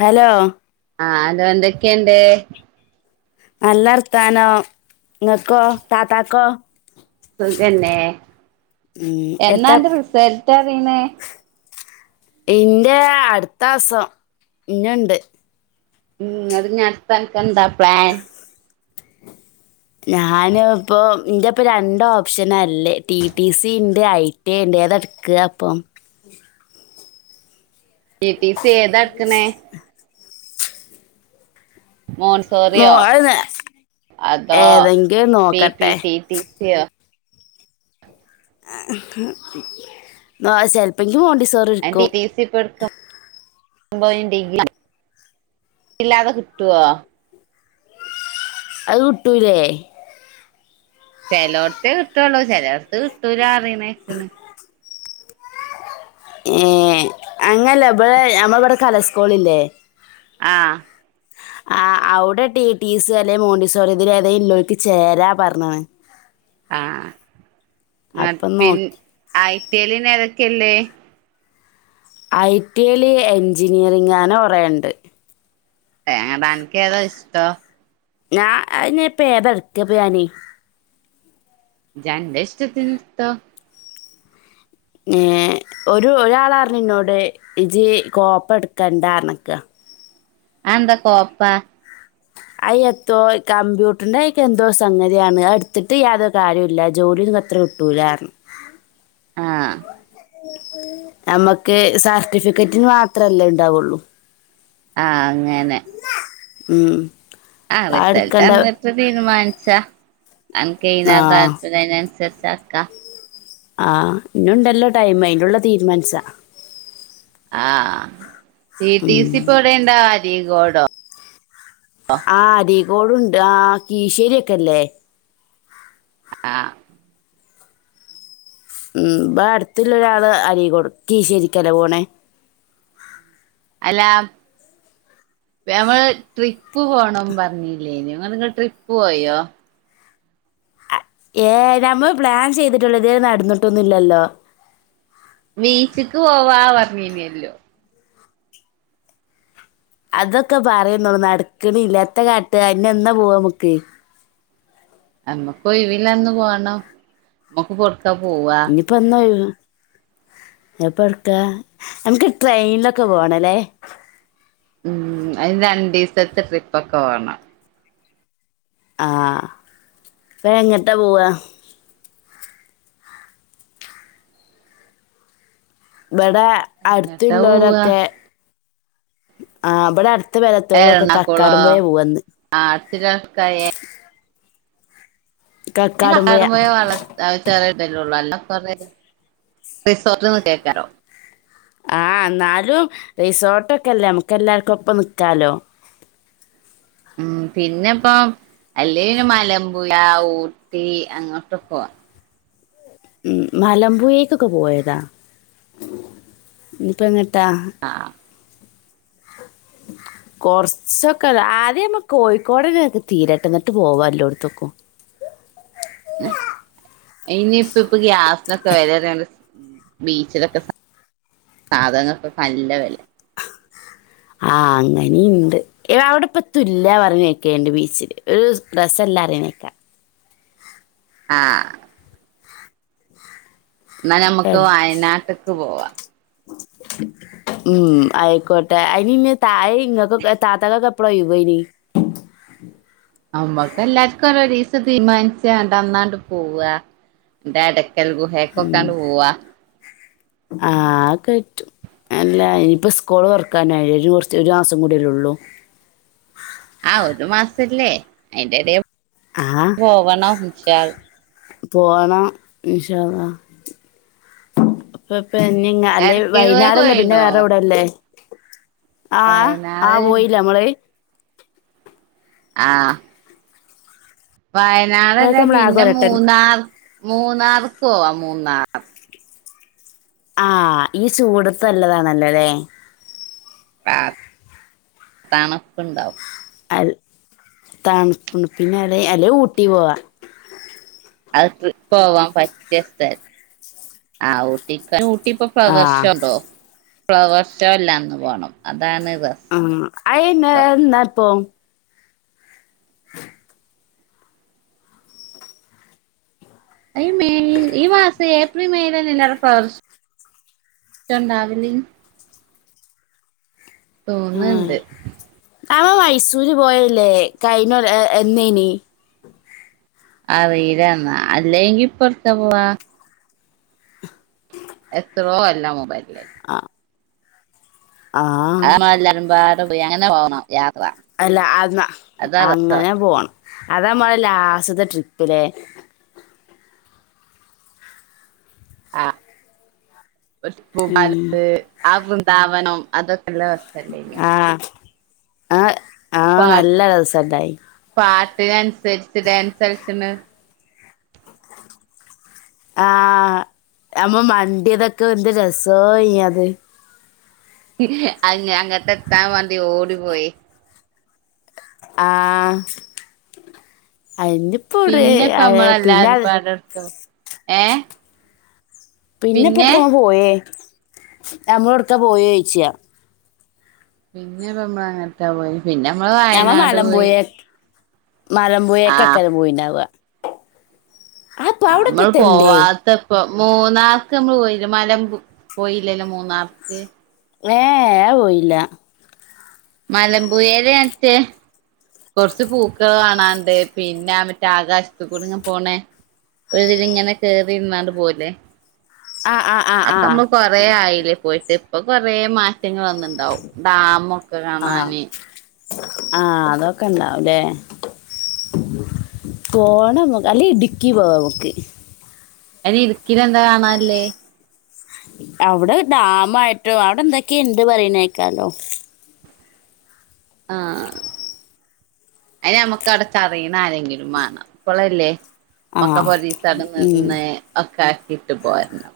Hello ആഹ് hello എന്തെക്കെണ്ട് നല്ലർഥാനോം ങ്ങക്കോ താത്താക്കോ സുഖെന്ന ഉം എത്ത എന്നാന്റെ റിസൽട്ടർ റിണെ ഇന്റെ അടുത്തമാസം ഇന്നുണ്ട് ഉം അത് ഞാത്താ [unintelligible] നൊക്കെ എന്താ പ്ലാൻ ഞാന് ഇപ്പൊ ഇന്റെപ്പ രണ്ട ഓപ്ഷനാല്ലേ ടി ടി സി ഇണ്ട് ഐടി എ ണ്ട് ഏതെടുക്കുവാ ഇപ്പം ടീ ടീ സി ഏതാ എടുക്കുന്നെ മോ മോൺസോറിയോ അത് ന- അതോ ഏതെങ്കിലും പി നോക്കട്ടെ പിടി ടി യൊ നോ ചെലപ്പ- ഇത് മോണ്ടിസോറി ഇട്ക്കും അമ്പ [unintelligible] തിന ഡിഗി ഇല്ലാതെ കിട്ടുവോ അത് കുട്ടൂല്ലേ ചിലോടത്തെ കിട്ടുവള്ളോ ചിലോടത്ത് കിട്ടൂല അറീണയ്ക്ക്ണ് ഏ അങ്ങനല്ലേ ഇവിടെ ഞമ്മള ഇവിടെ കല സ്കൂള ഇല്ലേ ആഹ് ആ അവിടെ ടി ടീസ് അല്ലെ മോണ്ടിസോറി ഇതിലേലോക്ക്ക്ക് ചേരാ പറഞ്ഞ്ണ് ആഹ് അത് പിൻ നോക്കി ആയി േലിനെ അതൊക്കെയല്ലേ [unintelligible] ഐ ടി യില് എഞ്ജിനീയറിങ്ങാ അങ്ങനെ കുറേ ഉണ്ട് തനിക്ക് ഏതാ ഇഷ്ട്ടം ഞാ ഞാനിപ്പ ഏതാ എടുക്ക്യ ഇപ്പൊ ഞാന് തന്റെ ഇഷ്ടത്തിന് എടുത്തോ ഏഹ് ഒരു ഒരാളാരന് ഇന്നോട് ഇജി കോപ്പ എടുക്കാണ്ടാന്നക്ക ആന്താ കോപ്പാ അയ് എത്തോ കമ്പ്യൂട്ടറിന്റെ അക്ക എന്തോ സംഗതിയാണ് അത എടുത്തിട്ട് യാതൊ കാര്യം ഇല്ല ജോലി അത്ര കിട്ടൂലാ ർഞ്ഞു ആഹ് നമ്മുക്ക് സർട്ടിഫിക്കറ്റിന് മാത്രല്ലേ ഇണ്ടാവുള്ളു ആഹ് അങ്ങനെ ഉം ആഹ് അപ്പൊ ആ റിസൽട്ട് എടുക്കണ്ട ന്നിട്ട തീരുമാനി ച്ച. ആ അൻകയ്നാ താൽപര്യം അയിനന്സര് ചക്ക. ആഹ് ഇനുണ്ടല്ലോ ടൈംമ് അയിന്റുള്ള തീരുമാൻച്ചാ. ആഹ് ട്ടി ട്ടി സി പ്പോടെണ്ടാ അരിക്കോ ടോ ആദി ഗോഡണ്ട് ആ കിഴിശ്ശെരി ഒക്കെല്ലേ അ ഉം ഇബടുത്ത്ല്ല ഒരാള് അരിക്കൊട് കിശ്ശെ രിക്കല്ലേ പോണെ അല്ല ഞമ്മള് ട്രിപ്പ് പോണം പറഞ്ഞില്ലേനെ നിങ്ങ ട്രിപ്പ് പോയോ അ- ഏ നമ്മ പ്ലാൻ ചെയ്തിട്ടുള്ള ഇത് നടന്നിട്ടൊന്നുംലില്ലോ ബീച്ചക്ക് പോവാ പറഞ്ഞീനല്ലോ അതൊക്കെ പറയന്നോള്ളു നടക്കണില്ല എത്താ കാട്ട് ഇനി എന്നാ പോവാമക്ക് നമ്മക്ക് ഒഴിവുള്ളഅന്ന് പോണം നമുക്ക് ഇനിയിപ്പോ എന്നാ ഒഴിവ് എപ്പ എടുക്ക ഞമക്ക് ട്രെയിനിലൊക്കെ പോണ്ലെ ഉം അതിന് രണ്ടു ദിവസത്തെ ട്രിപ്പക്കെ വേണം ആ ഇപ്പ എങ്ങട്ടാ പോവ ഇവിടെ എങ്ങട്ടാ പോവാ അടുത്തുള്ളവരൊക്കെ ആഹ് ബടെ അടു എരണാകുളോ ആ അടുത്തി [unintelligible] അ കക്കാടുംപോയ കക്കാടും പോയ വള്ളം ചെറിയ ഇല്ലേള്ളു അല്ലോ റിസോർട്ട് നിന്ന് കേക്കാലൊ ആഹ് ന്നാലും റിസോട്ടൊക്കെല്ലേ നമുക്ക് എല്ലാർക്കും ഒപ്പ നിക്കാലോ ഉം പിന്നെപ്പ അല്ലേ ന്നെ മലമ്പുയ ഊട്ടി അങ്ങോട്ട് പോ ഉ മലമ്പൂയെക്കെ പോയതാ ഇപ്പങ്ങ ത്ത കൊറച്ചൊക്കെ ആദ്യമ്മ കോഴിക്കോടന്നെ തീരടട്ട് പോവാല്ലോടത്തക്കും ഇനിയിപ്പ ഇപ്പ ഗ്യാസ് ക്കെ വേലയറിയണ്ട് ബീച്ചിലൊക്കെ സാധങ്ങക്കെ നല്ല വെല ആ അങ്ങനെണ്ട് അവിടെപ്പത്തും ഇല്ല പറഞ്ഞെക്കണ്ട് ബീച്ചില് ഒരു രസംല്ലന്ന് പറണെക്കാ ആ എന്നാ നമ്മക്ക് വയനാട്ട്ക്ക് ക്ക്പോവാ ഉം ആയിക്കോട്ടെ അയിനിന് താഴെ ഇങ്ങക്കൊക്കെ താത്തകൊക്കെ എപ്പളാഒയിവ് അയിന് തീരുമാനിച്ച അന്നാണ്ട് പോവാ ന്റെടെ കൽഗുഹേക്കൊക്കെണ്ട് പോവാ ആഹ് ക്കെറ്റും അല്ല ഇനിപ്പോ സ്കൂള് തൊറക്കാനായില്ലേ കുറച്ച് ഒരു മാസം കൂടില്ലേള്ളു ആഹ് ഒരു മാസല്ലേ അതിന്റെടെ ആ പോവണംവച്ചാൽ പോണം ഇൻഷാ അള്ളാ അപ്പം പിന്നിങ്ങാ അല്ലെ എടക്കൽ ഗുഹക്ക് വയനാട്ല്ലേ പിന്നെ പോയിണോ വേറെവിടെ ഇല്ലേ ആ ആ വയനാട് പോയില്ല നമ്മള് ആഹ് വയനാടല്ല അതൊക്കെ നമ്മള് ആകെ പിന്നെ ഒരട്ടം മൂന്നാർ മൂന്നാർക്കോവാ മൂന്നാർ ആഹ ഈ ചൂടത്ത് നല്ലതാണല്ലൊ ലേ [unintelligible] തണപ്പ്ണ്ടാവും അൽ തണുപ്ണ് പിന്നെ അലെ അല്ലെ ഊട്ടി പോവാ അത് പോവാൻ പറ്റിയ സ്ഥല ആ ഊട്ടിക ഊട്ടിപ്പം ആഹ് ഫ്ലവർഷോണ്ടോ ഫ്ലവർഷോല്ലന്ന് പോണം അന്ന് ആ ആയ്ന് ന്നപ്പം അയ്മെയ് ഈ മാസ് ഏപ്രിൽ മെയ്ലല്ലേ ഫ്ലവർഷോ ഉണ്ടാവല് തോന്ന്ണ്ട് ആ മൈസൂര് പോയില്ലേ കഴിഞ്ഞോരെ എന്നേനി അറിയിലെന്നാ അല്ലെങ്കിപ്പവ്ട്ക്കാ പോവാ എത്രോ അല്ല മൊബൽ ആ അഹ് ഞങ്ങളെല്ലാരും പാടെ പോയി അങ്ങനെ പോണം യാത്ര അല്ല അന്നാ അതാ രസം അങ്ങനെ പോവാണ് അതാമ്മടെ ലാസ്റ്റത്തെ ട്രിപ്പിലേ ആ ഒരു പൂ പാലസ് [unintelligible] ന്ദാവനം അതൊ നല്ല രസല്ലേയിങ്ങനെ ആ ആ നല്ല രസണ്ടായി [unintelligible] [unintelligible] ഡാൻസ് കളിച്ചണ് ആ അമ്മ മണ്ടിതൊക്കെ എന്ത് രസോയി യത് അ അങ്ങട്ട് എത്താൻ വേണ്ടി ഓടി പോയി ആഹ് അയിനിപ്പോ ഓടെ പിന്നെ അയ് പിന്നാത് ഏഹ് പിന്നെ എപ്പത്തെന്ന പോയേ നമ്മള് ഒടുക്കാ പോയെചോയ്ച്ചാ പിന്നെ നമ്മള് എങ്ങട്ടാ പോയെ പിന്നെ നമ്മള് വയനാട് പോയി മലംമ്പുയെ ആ കൊക്കെപോയിണ്ടാവ നമ്മൾ അവിടെപ്പത്തല്ലേ പോവാത്തപ്പം മൂന്നാർക്ക് നമ്മള് പോയില്ല മലം പോയില്ലല്ലോ മൂന്നാർക്ക് ഏ ഏ അഹ്പോയില്ല മലബുയേല് മറ്റേ കൊറച്ച്പൂക്കൾ കാണാണ്ട് പിന്നെ മറ്റേ ആകാശത്ത്കൂടിങ്ങനെ പോണേ ഒരിതിൽ ഇങ്ങനെ കേറിയിരുന്നാണ്ട് പോവല്ലേ ആഹ് ആഹ് ആഹ് അപ്പം ആഹ് മ്മൾ കൊറെ ആയില്ലേ പോയിട്ട് ഇപ്പൊ കൊറേ മാ റ്റങ്ങൾ വന്നിണ്ടാവും ഡാമ്ഒക്കെ കാണാന് ആ അതൊക്കെണ്ടാവുംല്ലേ പോണംമ്മ അല്ലേ ഇടുക്കി പോവാ നമ്മക് അയ്ന് ഇടുക്കില് എന്താ കാണാല്ലേ അവിടെ ഡാമ ആയിട്ടോ അവിടെ എന്തൊക്കെ ഇണ്ട് പറയ്ണ് കേക്കാലോ ആ ആയ്ന് നമ്മക്ക് അവിടെക്ക് അറി യ്ണ ആരെങ്കിലും മാണം അപ്പളല്ലേ മ്മക്ക് ആഹ് ഒരീസം അടെ ഉം നിന്ന് ഒക്കെ ആക്കിട്ട് പോരണം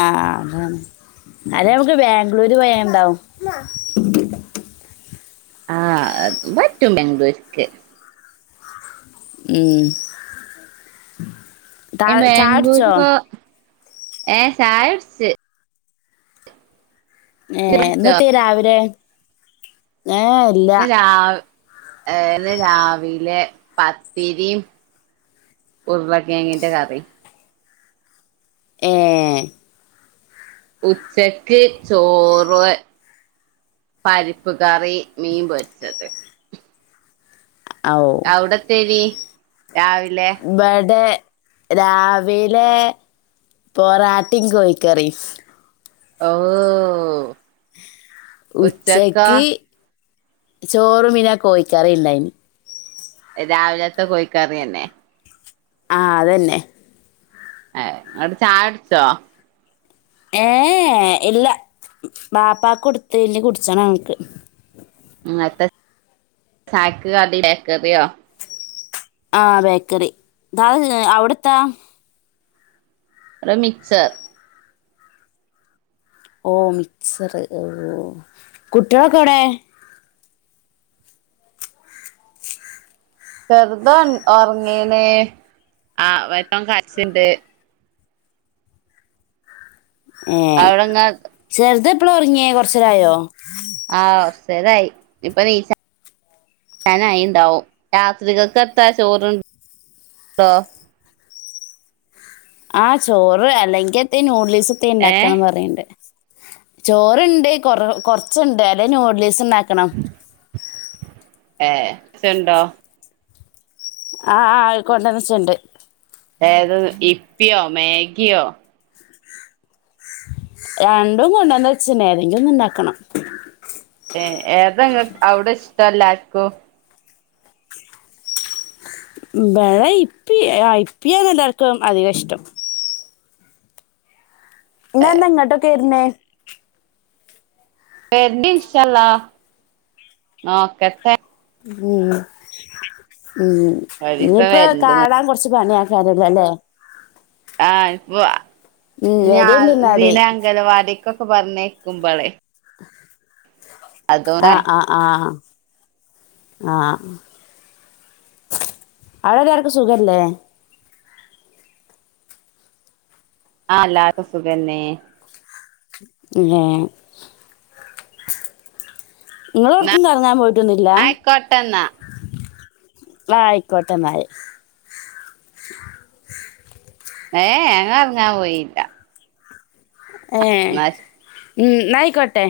ആ അതാണ് അല്ലേ നമക്ക് ബാംഗ്ലൂര് പോയാണ്ടാ ആ അതും പറ്റും ബാംഗ്ലൂർക്ക് ഉം താ അയ്ന് ചായുടിച്ചോ ബാംഗ്ലൂര്പ്പം ഏ ചായ കുടിച്ച് ഏ ഇയ്യ് കുടിച്ചോ ഇന്നത്തേനിരാവിലെ ഏ ഇല്ല ഇന്ന് രാവ് ഇന്ന് രാവിലെ പത്തിരിം ഉരുളക്കേങ്ങിന്റെ കറിം ഏ ഉച്ചക്ക് ചോറു പരിപ്പ് കറി മീൻ പൊരിച്ചത് ഔടത്തേനി ഇബടെ രാവിലെ പൊറാട്ടിം കോഴിക്കറിം ഓ ഉച്ചക്കോ ഉച്ചക്ക് ചോറും പിന്നെ കോഴിക്കറി ഇണ്ടായിനി രാവിലത്തെ കോഴിക്കറി യെന്നെ ആ അതെന്നെ ഏ ഇങ്ങാൾ ചായൊട്ച്ചോ ഏ എ ഇല്ല ബാപ്പാക്ക് കൊട്ത്ത് ഇഞ് കുട്ച്ചണം ഞങ്ങക്ക് ഇന്നട്ട് ചായക്ക് കടി ബേക്കറിയോ ആ ബേക്കറി [unintelligible] അവടെ എത്താ ഇവടെ മിച്ചർ ഓ മിച്ചറ് കുട്ടിയാളൊക്കെ എവിടെ ചെറ്ത് ഒറങ്ങീണ് ആ വല്ല്യോൻ കൾച്ച്ണ്ട് ഏ അവിടെങ്ങ ചെറ്ത് പ്പള ഒറങ്ങിയേ കൊർച്ചേരായോ ആ കൊർച്ചേരായി ഇപ്പ നീച്ചാ നായി ണ്ടാവും രാത്രികക്ക് എത്താ ചോറ് ണ്ടോ ആ ചോറ് അല്ലെങ്കി എന്തേ ന്യൂഡിൽസ് പ്പത്തേം ഏ ഇണ്ടാക്കാൻ പറീണ്ട് ചോർണ്ട് കൊറ കൊർച്ച്ണ്ട് അല്ലെ നൂഡിൽസ് [unintelligible] ക്കണം ഏ ച്ചണ്ടോ ആ ആ കൊണ്ടന്ന് വെച്ചത് ഇണ്ട് ഏത് ഇപ്പിയോ മാഗിയോ രണ്ടും കൊണ്ടന്ന് വെച്ച്ണ് ഏതെങ്കിലും ഒന്ന് ഇണ്ടാക്കണം ഏ ഏതാ ഇങ്ങ അവടെ ഇഷ്ടം എല്ലാർക്കും ഇബടെ ഇപ്പി ആ ഇപ്പിയാണ് എല്ലാർക്കും അധികം ഇഷ്ടം ഞ് എന്നാ ഇങ്ങട്ടൊക്കെ വെര്ണേ വെര്ണ്ട് ഇന്ഷാ അള്ളാഹ് നോക്കട്ടെ ഉം ഉം ഒരീസം ഇഞ്ഞിപ്പം വരണ്ട് കാണാൻ കൊർച്ച് പണി ആണ് [unintelligible] ല്ലെ ആ ഇപ്പൊ ഉം ഞാ വരില്ലേ എന്നാല് [unintelligible] അംഗലവാടി കൊക്കെ പറഞ്ഞേക്കുമ്പളെ ആ ആ ആ ആ അവടെല്ലാർക്കും സുഖല്ലേ ആ എല്ലാർക്കും സുഖന്നെ ഏ ന്നാ ഇങ്ങളേട്ക്കും കറങ്ങാൻ പോയിട്ടൊന്നില്ല ആയിക്കോട്ടെന്നാ ആ അയ്ക്കോട്ടെ ന്നാല് ഏ ഏ ങ്ങ കറങ്ങാൻ പോയില്ല ഏ ന്നാ ശ ഉം ന്നായിക്കോട്ടെ